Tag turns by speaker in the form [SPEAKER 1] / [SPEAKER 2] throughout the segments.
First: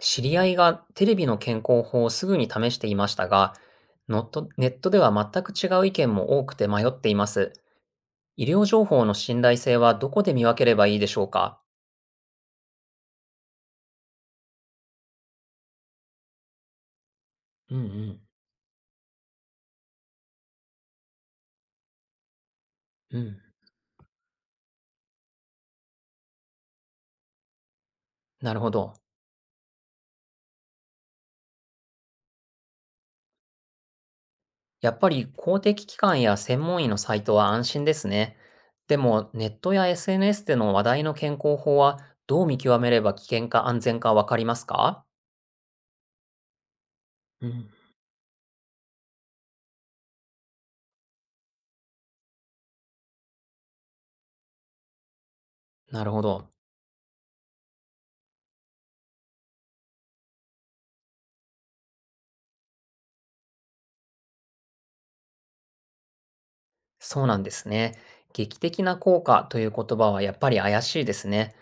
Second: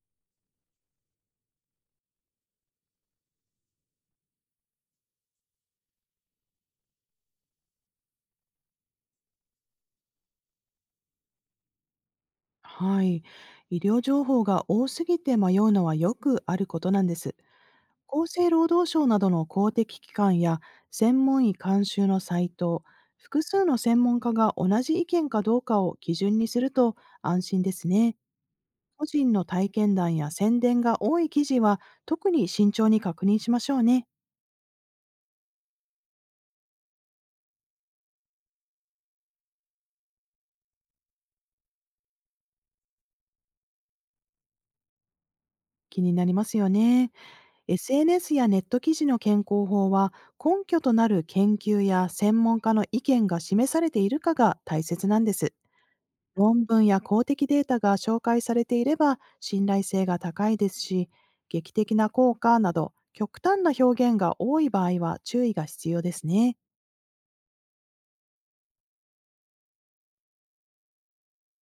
[SPEAKER 1] 知り合いがテレビの健康法をすぐに試していましたが、ノットネットでは全く違う意見も多くて迷っています。医療情報の信頼性はどこで見分ければいいでしょうか？
[SPEAKER 2] はい。医療情報が多すぎて迷うのはよくあることなんです。
[SPEAKER 1] うんうん。
[SPEAKER 2] 厚生労働省などの公的機関や専門医監修のサイト、
[SPEAKER 1] うん。
[SPEAKER 2] 複数の専門家が同じ意見かどうかを基準にすると安心ですね。
[SPEAKER 1] なるほど。
[SPEAKER 2] 個人の体験談や宣伝が多い記事は特に慎重に確認しましょうね。
[SPEAKER 1] やっぱり公的機関や専門医のサイトは安心ですね。でもネットや SNS での話題の健康法はどう見極めれば危険か安全かわかりますか？
[SPEAKER 2] 気になりますよね。
[SPEAKER 1] うん。
[SPEAKER 2] SNS やネット記事の健康法は、根拠となる研究や専門家の意見が示されているかが大切なんです。
[SPEAKER 1] なるほど。
[SPEAKER 2] 論文や公的データが紹介されていれば信頼性が高いですし、劇的な効果など極端な表現が多い場合は注意が必要ですね。
[SPEAKER 1] そうなんですね。劇的な効果という言葉はやっぱり怪しいですね。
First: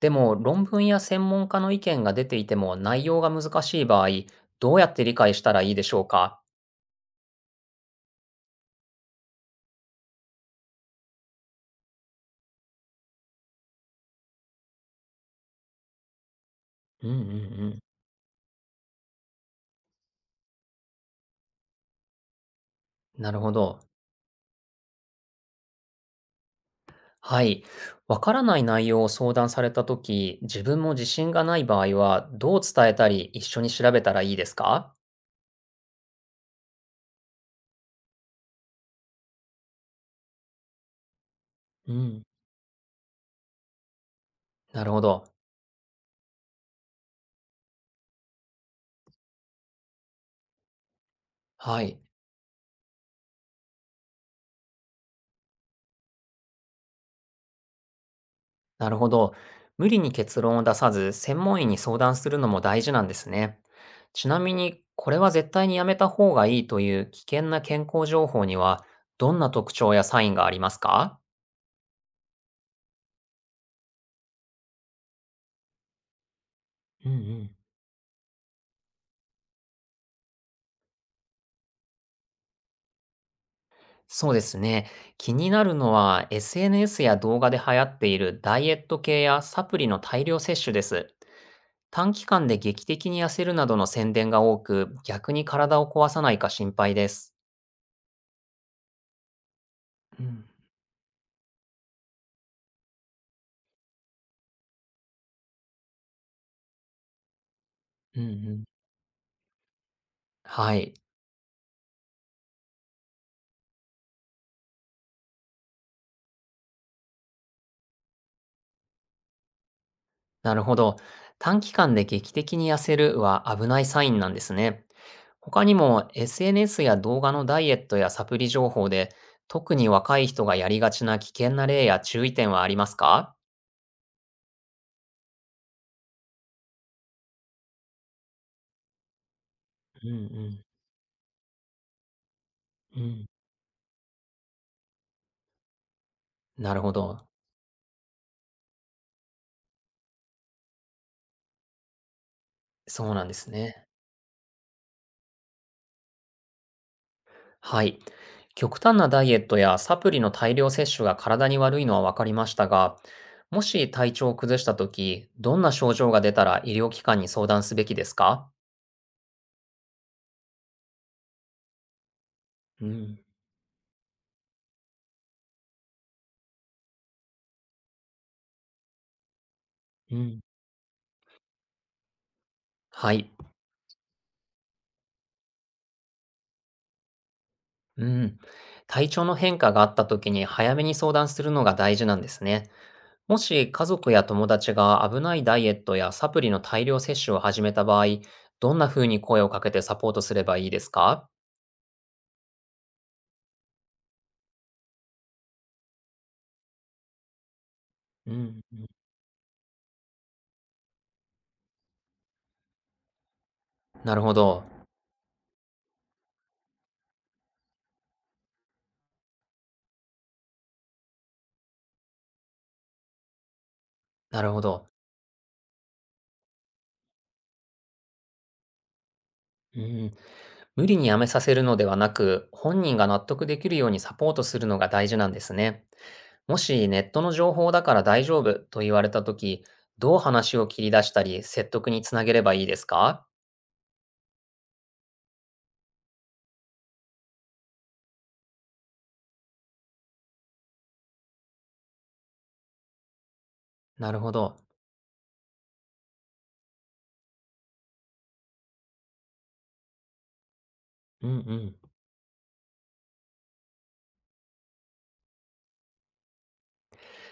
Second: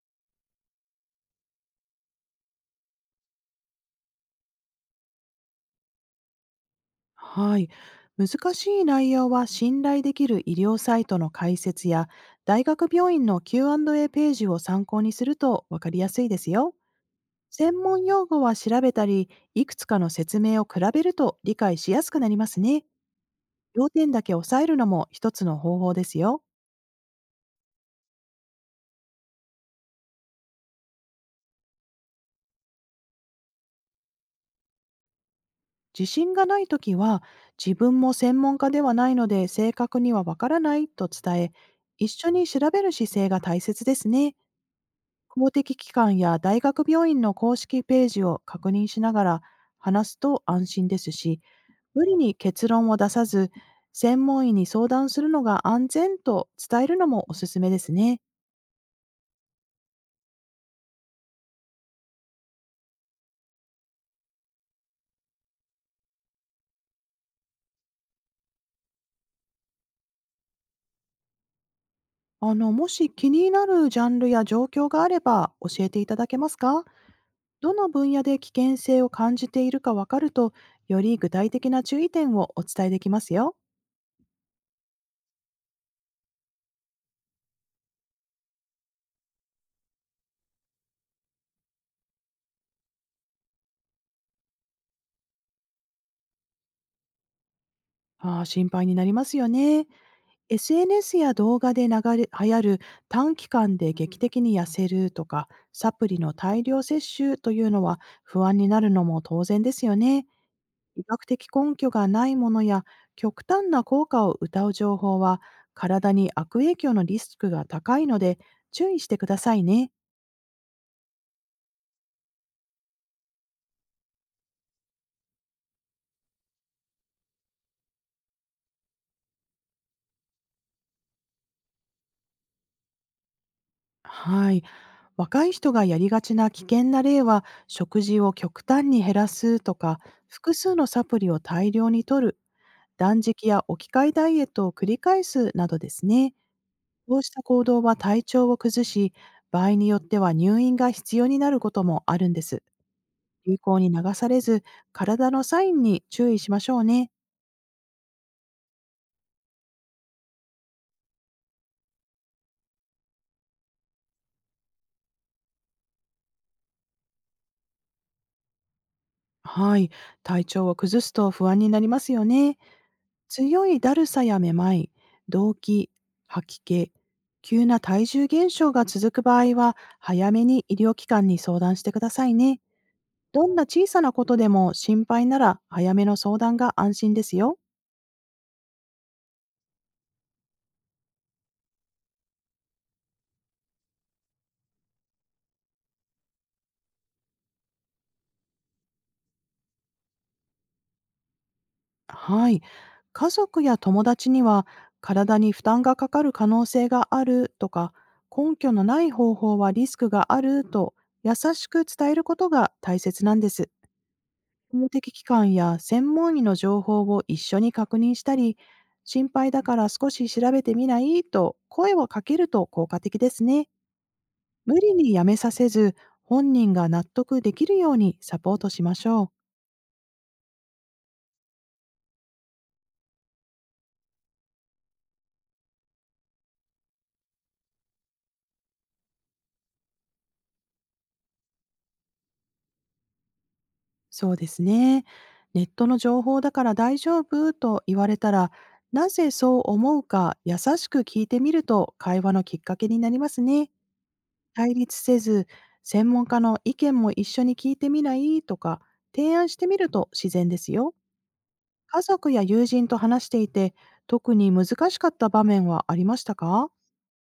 [SPEAKER 1] でも論文や専門家の意見が出ていても内容が難しい場合、どうやって理解したらいいでしょうか？
[SPEAKER 2] はい。難しい内容は、信頼できる医療サイトの解説や大学病院の Q&A ページを参考にすると分かりやすいですよ。
[SPEAKER 1] うんうんう
[SPEAKER 2] 専
[SPEAKER 1] ん。
[SPEAKER 2] 門用語は調べたり、いくつかの説明を比べると理解しやすくなりますね。
[SPEAKER 1] なるほど。
[SPEAKER 2] 要点だけ押さえるのも一つの方法ですよ。
[SPEAKER 1] はい。わからない内容を相談されたとき、自分も自信がない場合は、どう伝えたり一緒に調べたらいいですか？
[SPEAKER 2] 自信がないときは、自分も専門家ではないので正確にはわからないと伝え、
[SPEAKER 1] う
[SPEAKER 2] 一
[SPEAKER 1] ん。
[SPEAKER 2] 緒に調べる姿勢が大切ですね。
[SPEAKER 1] なるほど。
[SPEAKER 2] 公的機関や大学病院の公式ページを確認しながら話すと安心ですし、
[SPEAKER 1] はい。
[SPEAKER 2] 無理に結論を出さず、専門医に相談するのが安全と伝えるのもおすすめですね。
[SPEAKER 1] なるほど。無理に結論を出さず、専門医に相談するのも大事なんですね。ちなみに、これは絶対にやめた方がいいという危険な健康情報には、どんな特徴やサインがありますか？
[SPEAKER 2] もし気になるジャンルや状況があれば教えていただけますか？
[SPEAKER 1] うんうん。
[SPEAKER 2] どの分野で危険性を感じているかわかると、より具体的な注意点をお伝えできますよ。
[SPEAKER 1] そうですね。気になるのは、SNS や動画で流行っているダイエット系やサプリの大量摂取です。短期間で劇的に痩せるなどの宣伝が多く、逆に体を壊さないか心配です。
[SPEAKER 2] ああ、心配になりますよね。
[SPEAKER 1] うん
[SPEAKER 2] SNS や動画で流れ流行る短期間で劇的に痩せるとか、サプリの大量摂取というのは
[SPEAKER 1] うん
[SPEAKER 2] 不
[SPEAKER 1] う
[SPEAKER 2] 安
[SPEAKER 1] ん。
[SPEAKER 2] になるのも当然ですよね。
[SPEAKER 1] はい。
[SPEAKER 2] 医学的根拠がないものや極端な効果を謳う情報は、体に悪影響のリスクが高いので注意してくださいね。
[SPEAKER 1] なるほど。短期間で劇的に痩せるは危ないサインなんですね。他にも SNS や動画のダイエットやサプリ情報で特に若い人がやりがちな危険な例や注意点はありますか？
[SPEAKER 2] はい。若い人がやりがちな危険な例は、食事を極端に減らすとか、
[SPEAKER 1] うんう
[SPEAKER 2] 複
[SPEAKER 1] ん
[SPEAKER 2] 数のサプリを大量に摂る、
[SPEAKER 1] う
[SPEAKER 2] 断
[SPEAKER 1] ん。
[SPEAKER 2] 食や置き換えダイエットを繰り返すなどですね。
[SPEAKER 1] なるほ
[SPEAKER 2] こう
[SPEAKER 1] ど。
[SPEAKER 2] した行動は体調を崩し、場合によっては入院が必要になることもあるんです。
[SPEAKER 1] そうなんです
[SPEAKER 2] 流行
[SPEAKER 1] ね。
[SPEAKER 2] に流されず、体のサインに注意しましょうね。
[SPEAKER 1] はい。極端なダイエットやサプリの大量摂取が体に悪いのは分かりましたが、もし体調を崩したとき、どんな症状が出たら医療機関に相談すべきですか？
[SPEAKER 2] はい、体調を崩すと不安になりますよね。
[SPEAKER 1] うん
[SPEAKER 2] 強いだるさやめまい、動悸、吐き気、急な体重減少が続く場合は、
[SPEAKER 1] う
[SPEAKER 2] 早
[SPEAKER 1] ん。
[SPEAKER 2] めに医療機関に相談してくださいね。
[SPEAKER 1] はい。
[SPEAKER 2] どんな小さなことでも心配なら、早めの相談が安心ですよ。
[SPEAKER 1] うん。体調の変化があった時に早めに相談するのが大事なんですね。もし家族や友達が危ないダイエットやサプリの大量摂取を始めた場合、どんな風に声をかけてサポートすればいいですか？
[SPEAKER 2] はい。家族や友達には、体に負担がかかる可能性があるとか、
[SPEAKER 1] う
[SPEAKER 2] 根
[SPEAKER 1] ん。
[SPEAKER 2] 拠のない方法はリスクがあると優しく伝えることが大切なんです。
[SPEAKER 1] なるほど。
[SPEAKER 2] 公的機関や専門医の情報を一緒に確認したり、心配だから少し調べてみないと声をかけると効果的ですね。
[SPEAKER 1] なるほ
[SPEAKER 2] 無
[SPEAKER 1] ど。
[SPEAKER 2] 理にやめさせず、本人が納得できるようにサポートしましょう。
[SPEAKER 1] うん。無理にやめさせるのではなく、本人が納得できるようにサポートするのが大事なんですね。もしネットの情報だから大丈夫と言われた時、どう話を切り出したり説得につなげればいいですか？
[SPEAKER 2] そうですね。ネットの情報だから大丈夫と言われたら、なぜそう思うか優しく聞いてみると会話のきっかけになりますね。
[SPEAKER 1] なるほど。
[SPEAKER 2] 対立せず、専門家の意見も一緒に聞いてみないとか、提案してみると自然ですよ。
[SPEAKER 1] うんうん。
[SPEAKER 2] 家族や友人と話していて、特に難しかった場面はありましたか？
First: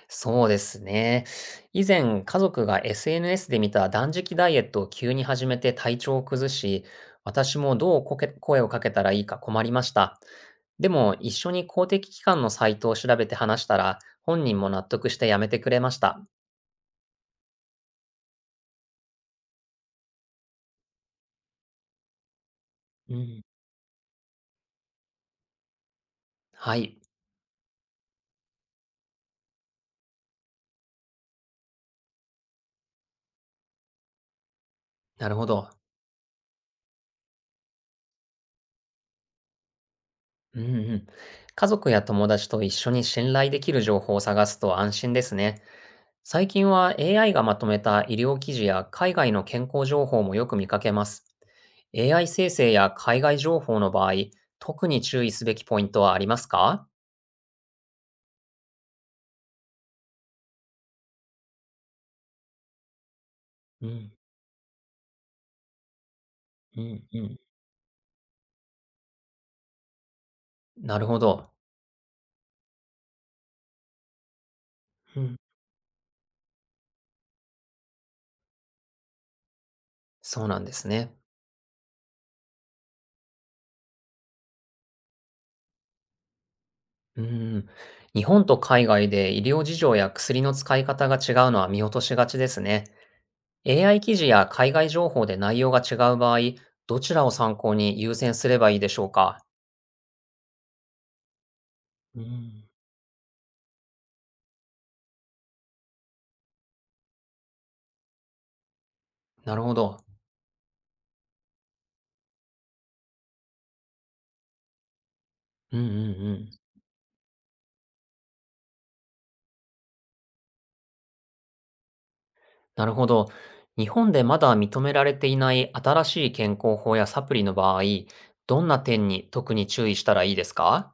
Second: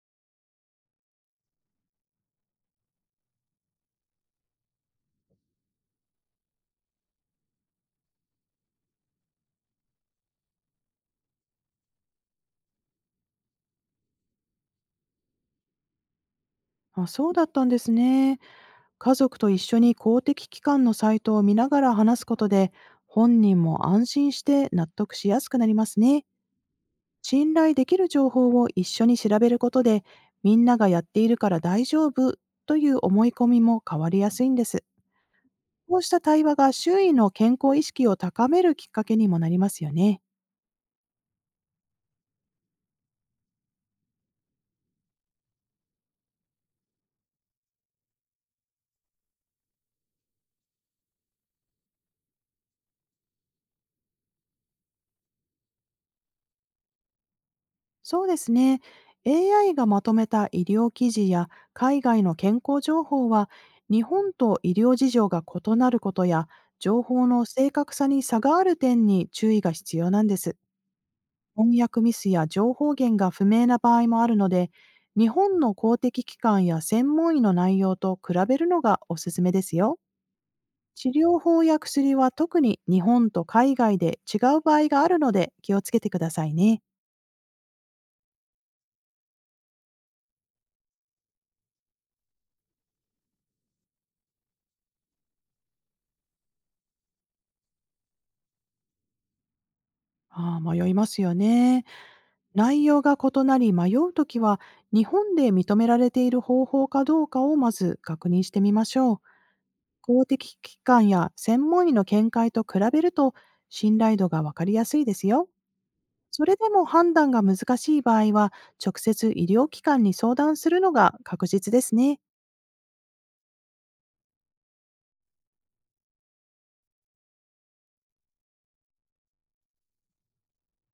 [SPEAKER 1] そうですね。以前、家族が SNS で見た断食ダイエットを急に始めて体調を崩し、私もどうこけ声をかけたらいいか困りました。でも、一緒に公的機関のサイトを調べて話したら、本人も納得してやめてくれました。
[SPEAKER 2] あ、そうだったんですね。家族と一緒に公的機関のサイトを見ながら話すことで、
[SPEAKER 1] う
[SPEAKER 2] 本
[SPEAKER 1] ん。
[SPEAKER 2] 人も安心して納得しやすくなりますね。
[SPEAKER 1] はい。
[SPEAKER 2] 信頼できる情報を一緒に調べることで、みんながやっているから大丈夫という思い込みも変わりやすいんです。
[SPEAKER 1] なるほど。
[SPEAKER 2] こうした対話が周囲の健康意識を高めるきっかけにもなりますよね。
[SPEAKER 1] うんうん。家族や友達と一緒に信頼できる情報を探すと安心ですね。最近は AI がまとめた医療記事や海外の健康情報もよく見かけます。AI 生成や海外情報の場合、特に注意すべきポイントはありますか？
[SPEAKER 2] そうですね。AI がまとめた医療記事や海外の健康情報は、
[SPEAKER 1] う
[SPEAKER 2] 日
[SPEAKER 1] ん、
[SPEAKER 2] 本と医療事情が異なることや、
[SPEAKER 1] う
[SPEAKER 2] 情
[SPEAKER 1] ん、う
[SPEAKER 2] 報
[SPEAKER 1] ん。
[SPEAKER 2] の正確さに差がある点に注意が必要なんです。
[SPEAKER 1] なるほど。
[SPEAKER 2] 翻訳ミスや情報源が不明な場合もあるので、
[SPEAKER 1] う
[SPEAKER 2] 日
[SPEAKER 1] ん、
[SPEAKER 2] 本の公的機関や専門医の内容と比べるのがおすすめですよ。
[SPEAKER 1] そうなんです
[SPEAKER 2] 治
[SPEAKER 1] ね。
[SPEAKER 2] 療法や薬は特に日本と海外で違う場合があるので気をつけてくださいね。
[SPEAKER 1] うん。日本と海外で医療事情や薬の使い方が違うのは見落としがちですね。AI 記事や海外情報で内容が違う場合、どちらを参考に優先すればいいでしょうか？
[SPEAKER 2] ああ、迷いますよね。
[SPEAKER 1] うん、
[SPEAKER 2] 内容が異なり迷うときは、日本で認められている方法かどうかをまず確認してみましょう。
[SPEAKER 1] なるほど。
[SPEAKER 2] 公的機関や専門医の見解と比べると信頼度がわかりやすいですよ。
[SPEAKER 1] うんうんう
[SPEAKER 2] そ
[SPEAKER 1] ん。
[SPEAKER 2] れでも判断が難しい場合は、直接医療機関に相談するのが確実ですね。
[SPEAKER 1] なるほど。日本でまだ認められていない新しい健康法やサプリの場合、どんな点に特に注意したらいいですか？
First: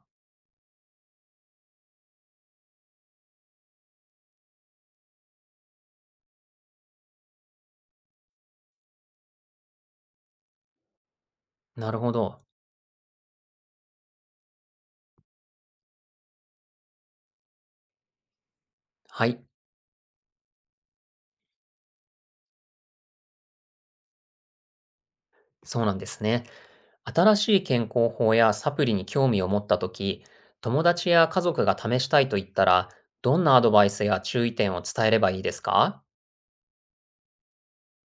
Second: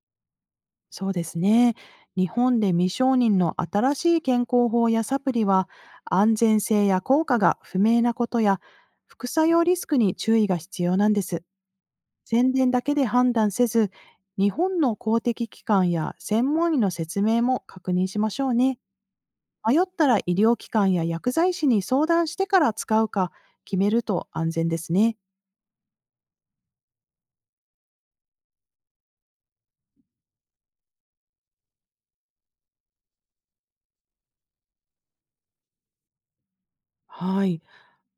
[SPEAKER 2] そうですね。日本で未承認の新しい健康法やサプリは、安全性や効果が不明なことや、副作用リスクに注意が必要なんです。
[SPEAKER 1] なるほど。
[SPEAKER 2] 宣伝だけで判断せず、日本の公的機関や専門医の説明も確認しましょうね。
[SPEAKER 1] はい、
[SPEAKER 2] 迷ったら医療機関や薬剤師に相談してから使うか決めると安全ですね。
[SPEAKER 1] そうなんですね。新しい健康法やサプリに興味を持ったとき、友達や家族が試したいと言ったら、どんなアドバイスや注意点を伝えればいいですか？
[SPEAKER 2] はい。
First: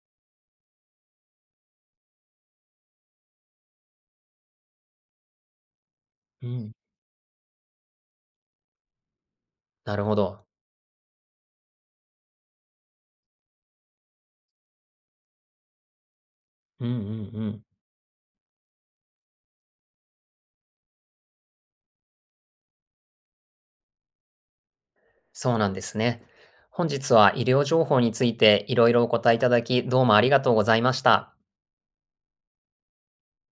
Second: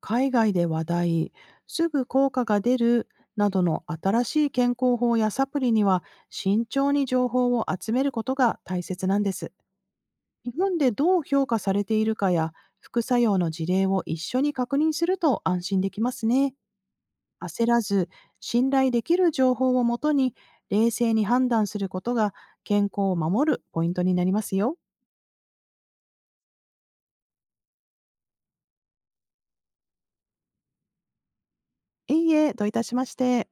[SPEAKER 2] 海外で話題、すぐ効果が出るなどの新しい健康法やサプリには、
[SPEAKER 1] う
[SPEAKER 2] 慎
[SPEAKER 1] ん、
[SPEAKER 2] 重に情報を集めることが大切なんです。
[SPEAKER 1] なるほど。
[SPEAKER 2] 日本でどう評価されているかや副作用の事例を一緒に確認すると安心できますね。
[SPEAKER 1] うんうんうん。
[SPEAKER 2] 焦らず、信頼できる情報をもとに冷静に判断することが健康を守るポイントになりますよ。
[SPEAKER 1] そうなんですね。本日は医療情報についていろいろお答えいただき、どうもありがとうございました。
[SPEAKER 2] いいえ、どういたしまして。